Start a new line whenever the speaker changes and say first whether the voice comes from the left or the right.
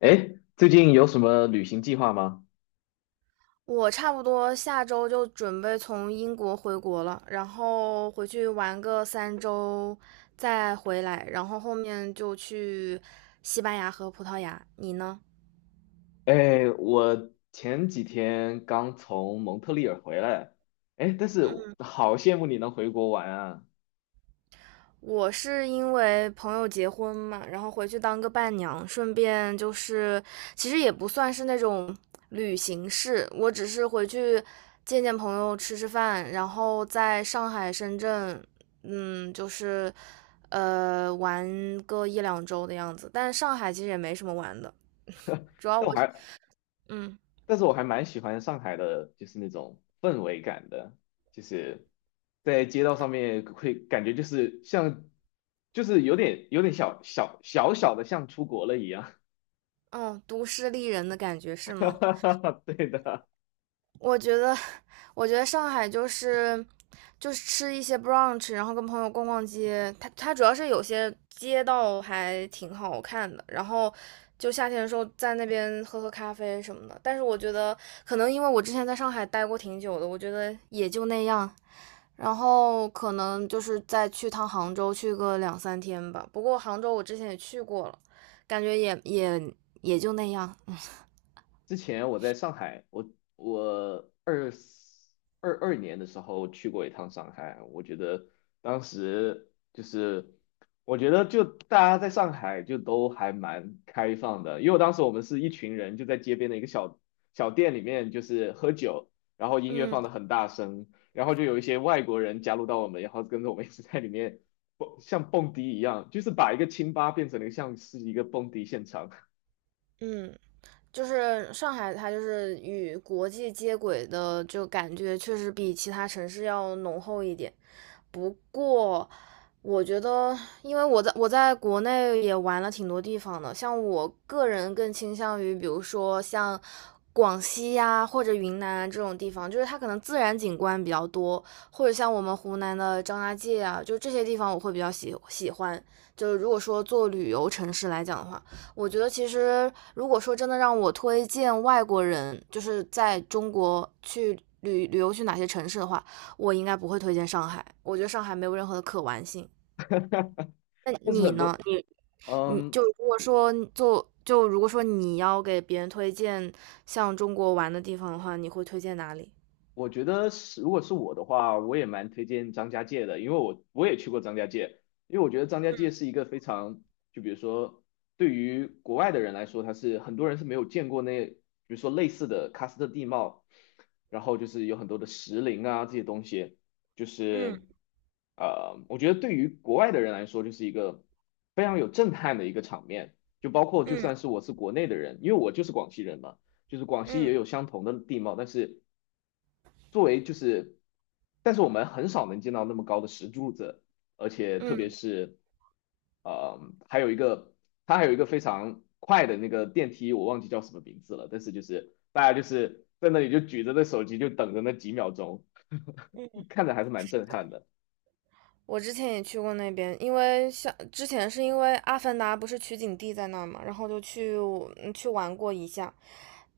left: 哎，最近有什么旅行计划吗？
right: 我差不多下周就准备从英国回国了，然后回去玩个3周，再回来，然后后面就去西班牙和葡萄牙。你呢？
left: 哎，我前几天刚从蒙特利尔回来，哎，但是
right: 嗯。
left: 我好羡慕你能回国玩啊！
right: 我是因为朋友结婚嘛，然后回去当个伴娘，顺便就是，其实也不算是那种旅行式，我只是回去见见朋友，吃吃饭，然后在上海、深圳，就是，玩个一两周的样子。但是上海其实也没什么玩的，主要我，
left: 但我还，
right: 嗯。
left: 但是我还蛮喜欢上海的，就是那种氛围感的，就是在街道上面会感觉就是像，就是有点小小的像出国了一样。
right: 哦，都市丽人的感觉是吗？
left: 对的。
right: 我觉得，我觉得，上海就是吃一些 brunch，然后跟朋友逛逛街。它主要是有些街道还挺好看的，然后就夏天的时候在那边喝喝咖啡什么的。但是我觉得，可能因为我之前在上海待过挺久的，我觉得也就那样。然后可能就是再去趟杭州，去个两三天吧。不过杭州我之前也去过了，感觉也就那样。
left: 之前我在上海，我2022年的时候去过一趟上海。我觉得当时就是，我觉得就大家在上海就都还蛮开放的，因为当时我们是一群人就在街边的一个小店里面就是喝酒，然后音乐放
right: 嗯
left: 的很大声，然后就有一些外国人加入到我们，然后跟着我们一起在里面蹦，像蹦迪一样，就是把一个清吧变成了像是一个蹦迪现场。
right: 嗯。就是上海，它就是与国际接轨的，就感觉确实比其他城市要浓厚一点。不过，我觉得，因为我在国内也玩了挺多地方的，像我个人更倾向于，比如说像广西呀、或者云南啊这种地方，就是它可能自然景观比较多，或者像我们湖南的张家界啊，就这些地方我会比较喜欢。就是如果说做旅游城市来讲的话，我觉得其实如果说真的让我推荐外国人，就是在中国去旅游去哪些城市的话，我应该不会推荐上海。我觉得上海没有任何的可玩性。那
left: 但是
right: 你
left: 很
right: 呢？
left: 多。
right: 你
left: 嗯，
right: 就如果说你要给别人推荐像中国玩的地方的话，你会推荐哪里？
left: 我觉得是，如果是我的话，我也蛮推荐张家界的，因为我也去过张家界。因为我觉得张家界是一个非常，就比如说对于国外的人来说，他是很多人是没有见过那，比如说类似的喀斯特地貌，然后就是有很多的石林啊这些东西，就
right: 嗯
left: 是我觉得对于国外的人来说，就是一个非常有震撼的一个场面，就包括就
right: 嗯
left: 算是我是国内的人，因为我就是广西人嘛。就是广西也
right: 嗯
left: 有相同的地貌，但是作为就是，但是我们很少能见到那么高的石柱子，而且特别
right: 嗯。
left: 是，呃，还有一个它还有一个非常快的那个电梯，我忘记叫什么名字了，但是就是大家就是在那里就举着那手机就等着那几秒钟，
right: 嗯。
left: 看着还是蛮震撼的。
right: 我之前也去过那边，因为像之前是因为《阿凡达》不是取景地在那儿嘛，然后就去玩过一下。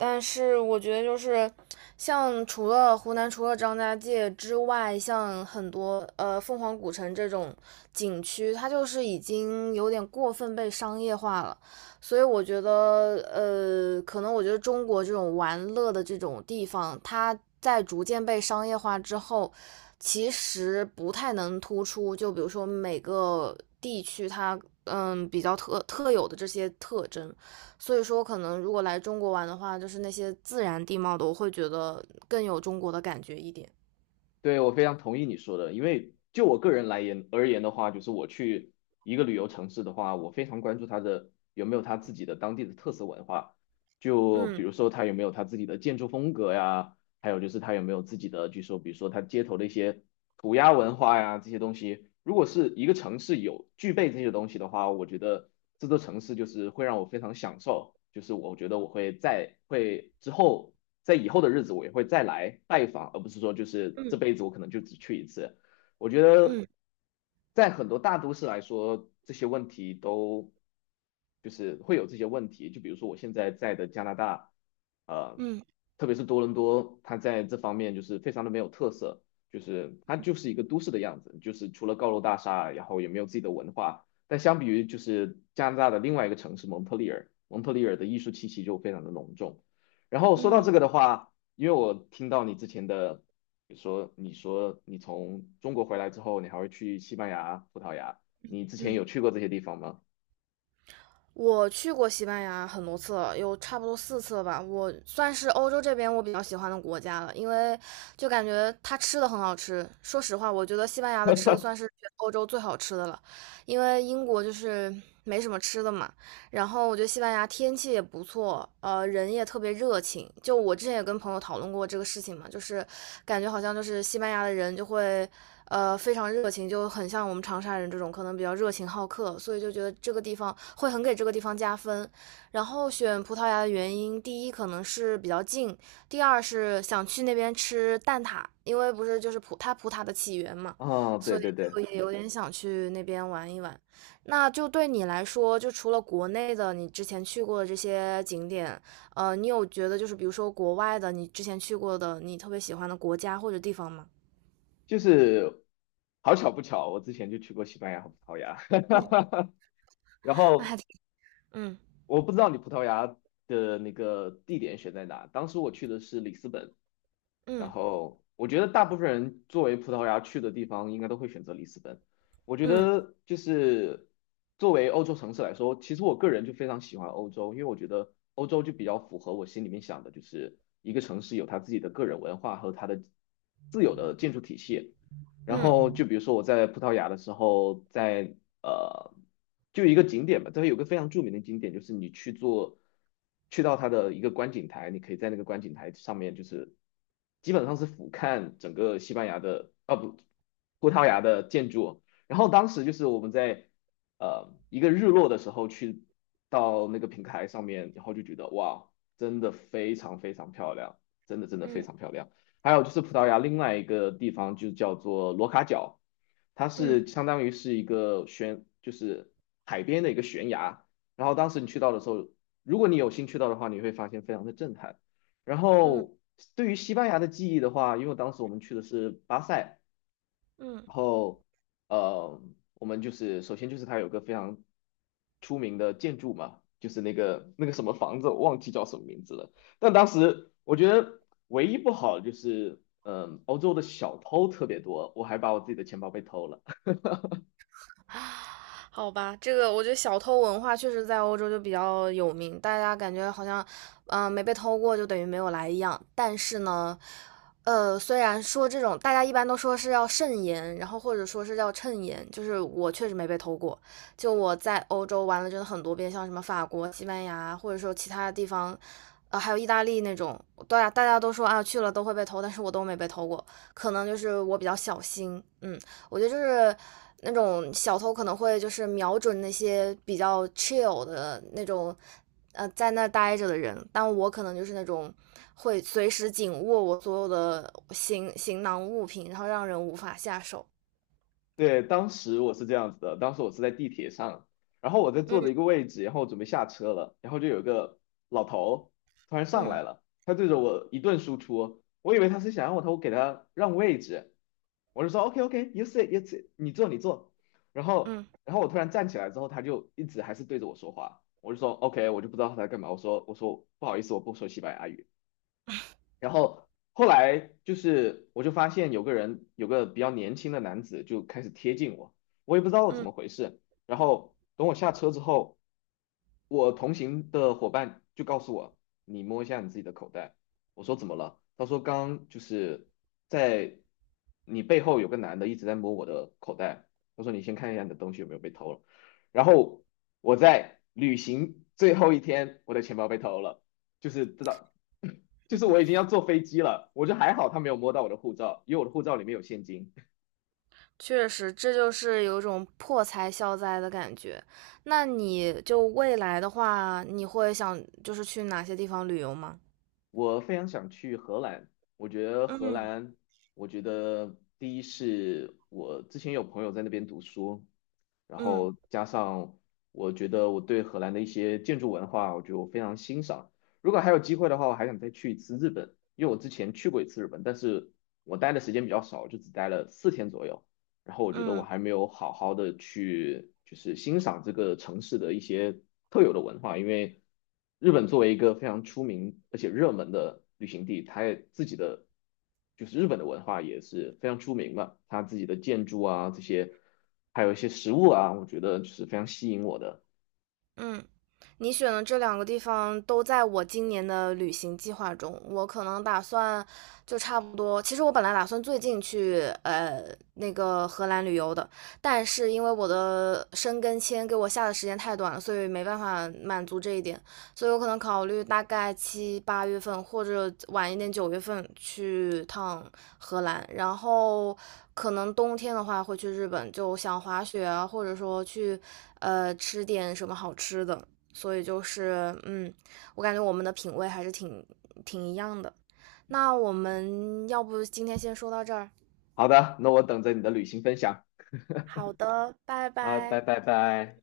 right: 但是我觉得就是，像除了湖南除了张家界之外，像很多凤凰古城这种景区，它就是已经有点过分被商业化了。所以我觉得，可能我觉得中国这种玩乐的这种地方，它在逐渐被商业化之后，其实不太能突出。就比如说每个地区它，比较特有的这些特征。所以说，可能如果来中国玩的话，就是那些自然地貌的，我会觉得更有中国的感觉一点。
left: 对，我非常同意你说的，因为就我个人而言的话，就是我去一个旅游城市的话，我非常关注它的有没有它自己的当地的特色文化，就比
right: 嗯
left: 如说它有没有它自己的建筑风格呀，还有就是他有没有自己的，据说比如说他街头的一些涂鸦文化呀这些东西，如果是一个城市有具备这些东西的话，我觉得这座城市就是会让我非常享受，就是我觉得我会之后在以后的日子我也会再来拜访，而不是说就是这辈子我可能就只去一次。我觉得
right: 嗯
left: 在很多大都市来说，这些问题都就是会有这些问题，就比如说我现在在的加拿大，呃。
right: 嗯
left: 特别是多伦多，它在这方面就是非常的没有特色，就是它就是一个都市的样子，就是除了高楼大厦，然后也没有自己的文化。但相比于就是加拿大的另外一个城市蒙特利尔，蒙特利尔的艺术气息就非常的浓重。然后说到
right: 嗯
left: 这个的话，因为我听到你之前的，比如说你说你从中国回来之后，你还会去西班牙、葡萄牙，你之前
right: 嗯。
left: 有去过这些地方吗？
right: 我去过西班牙很多次了，有差不多4次了吧。我算是欧洲这边我比较喜欢的国家了，因为就感觉它吃的很好吃。说实话，我觉得西班牙的吃的算是全欧洲最好吃的了，因为英国就是没什么吃的嘛。然后我觉得西班牙天气也不错，人也特别热情。就我之前也跟朋友讨论过这个事情嘛，就是感觉好像就是西班牙的人就会，非常热情，就很像我们长沙人这种可能比较热情好客，所以就觉得这个地方会很给这个地方加分。然后选葡萄牙的原因，第一可能是比较近，第二是想去那边吃蛋挞，因为不是就是葡挞的起源嘛，
left: 啊，对
right: 所以
left: 对
right: 就
left: 对。
right: 也有点想去那边玩一玩。那就对你来说，就除了国内的你之前去过的这些景点，你有觉得就是比如说国外的你之前去过的你特别喜欢的国家或者地方吗？
left: 就是好巧不巧，我之前就去过西班牙和葡萄牙。
right: 嗯，
left: 然
right: 那还
left: 后
right: 挺，嗯
left: 我不知道你葡萄牙的那个地点选在哪，当时我去的是里斯本。然
right: 嗯
left: 后我觉得大部分人作为葡萄牙去的地方，应该都会选择里斯本。我觉
right: 嗯
left: 得就是作为欧洲城市来说，其实我个人就非常喜欢欧洲，因为我觉得欧洲就比较符合我心里面想的，就是一个城市有它自己的个人文化和它的自有的建筑体系。然后就
right: 嗯
left: 比如说我在葡萄牙的时候，在呃，就有一个景点吧，这边有个非常著名的景点，就是你去做，去到它的一个观景台，你可以在那个观景台上面，就是基本上是俯瞰整个西班牙的，啊不，葡萄牙的建筑。然后当时就是我们在一个日落的时候去到那个平台上面，然后就觉得哇，真的非常非常漂亮，真的真的非
right: 嗯嗯
left: 常漂亮。还有就是葡萄牙另外一个地方就叫做罗卡角，它
right: 嗯
left: 是相当于是一个悬，就是海边的一个悬崖。然后当时你去到的时候，如果你有幸去到的话，你会发现非常的震撼。然
right: 嗯
left: 后对于西班牙的记忆的话，因为当时我们去的是巴塞。
right: 嗯。嗯嗯。
left: 然后，呃，我们就是首先就是它有个非常出名的建筑嘛，就是那个什么房子，我忘记叫什么名字了。但当时我觉得唯一不好的就是，嗯、欧洲的小偷特别多，我还把我自己的钱包被偷了。
right: 啊，好吧，这个我觉得小偷文化确实在欧洲就比较有名，大家感觉好像，没被偷过就等于没有来一样。但是呢，虽然说这种大家一般都说是要慎言，然后或者说是要趁言，就是我确实没被偷过。就我在欧洲玩了真的很多遍，像什么法国、西班牙，或者说其他地方，还有意大利那种，大家都说啊去了都会被偷，但是我都没被偷过，可能就是我比较小心，嗯。我觉得就是那种小偷可能会就是瞄准那些比较 chill 的那种，在那待着的人，但我可能就是那种会随时紧握我所有的行囊物品，然后让人无法下手。
left: 对，当时我是这样子的，当时我是在地铁上，然后我在坐的一
right: 嗯
left: 个位置，然后我准备下车了，然后就有一个老头突然上
right: 嗯
left: 来了，他对着我一顿输出，我以为他是想让我头给他让位置，我就说 OK OK，you sit，you sit，你坐你坐。然后
right: 嗯
left: 然后我突然站起来之后，他就一直还是对着我说话，我就说 OK，我就不知道他在干嘛，我说不好意思，我不说西班牙语。然后后来就是我就发现有个人，有个比较年轻的男子就开始贴近我，我也不知道怎
right: 嗯
left: 么回事。然后等我下车之后，我同行的伙伴就告诉我，你摸一下你自己的口袋。我说怎么了？他说刚就是在你背后有个男的一直在摸我的口袋。他说你先看一下你的东西有没有被偷了。然后我在旅行最后一天，我的钱包被偷了。就是知道 就
right: 嗯
left: 是
right: 嗯。
left: 我已经要坐飞机了，我就还好他没有摸到我的护照，因为我的护照里面有现金。
right: 确实，这就是有一种破财消灾的感觉。那你就未来的话，你会想就是去哪些地方旅游吗？
left: 我非常想去荷兰，我觉得荷
right: 嗯
left: 兰，我觉得第一是我之前有朋友在那边读书，然
right: 嗯
left: 后加上我觉得我对荷兰的一些建筑文化，我觉得我非常欣赏。如果还有机会的话，我还想再去一次日本，因为我之前去过一次日本，但是我待的时间比较少，就只待了4天左右。然后我觉得我
right: 嗯。
left: 还没有好好的去就是欣赏这个城市的一些特有的文化，因为日本作为一个非常出名而且热门的旅行地，它也自己的就是日本的文化也是非常出名嘛，它自己的建筑啊这些，还有一些食物啊，我觉得就是非常吸引我的。
right: 嗯，你选的这两个地方都在我今年的旅行计划中。我可能打算就差不多，其实我本来打算最近去那个荷兰旅游的，但是因为我的申根签给我下的时间太短了，所以没办法满足这一点。所以我可能考虑大概七八月份或者晚一点9月份去趟荷兰，然后可能冬天的话会去日本，就想滑雪啊，或者说去吃点什么好吃的。所以就是我感觉我们的品味还是挺一样的。那我们要不今天先说到这儿？
left: 好的，那我等着你的旅行分享
right: 好的，拜
left: 啊，拜
right: 拜。
left: 拜拜。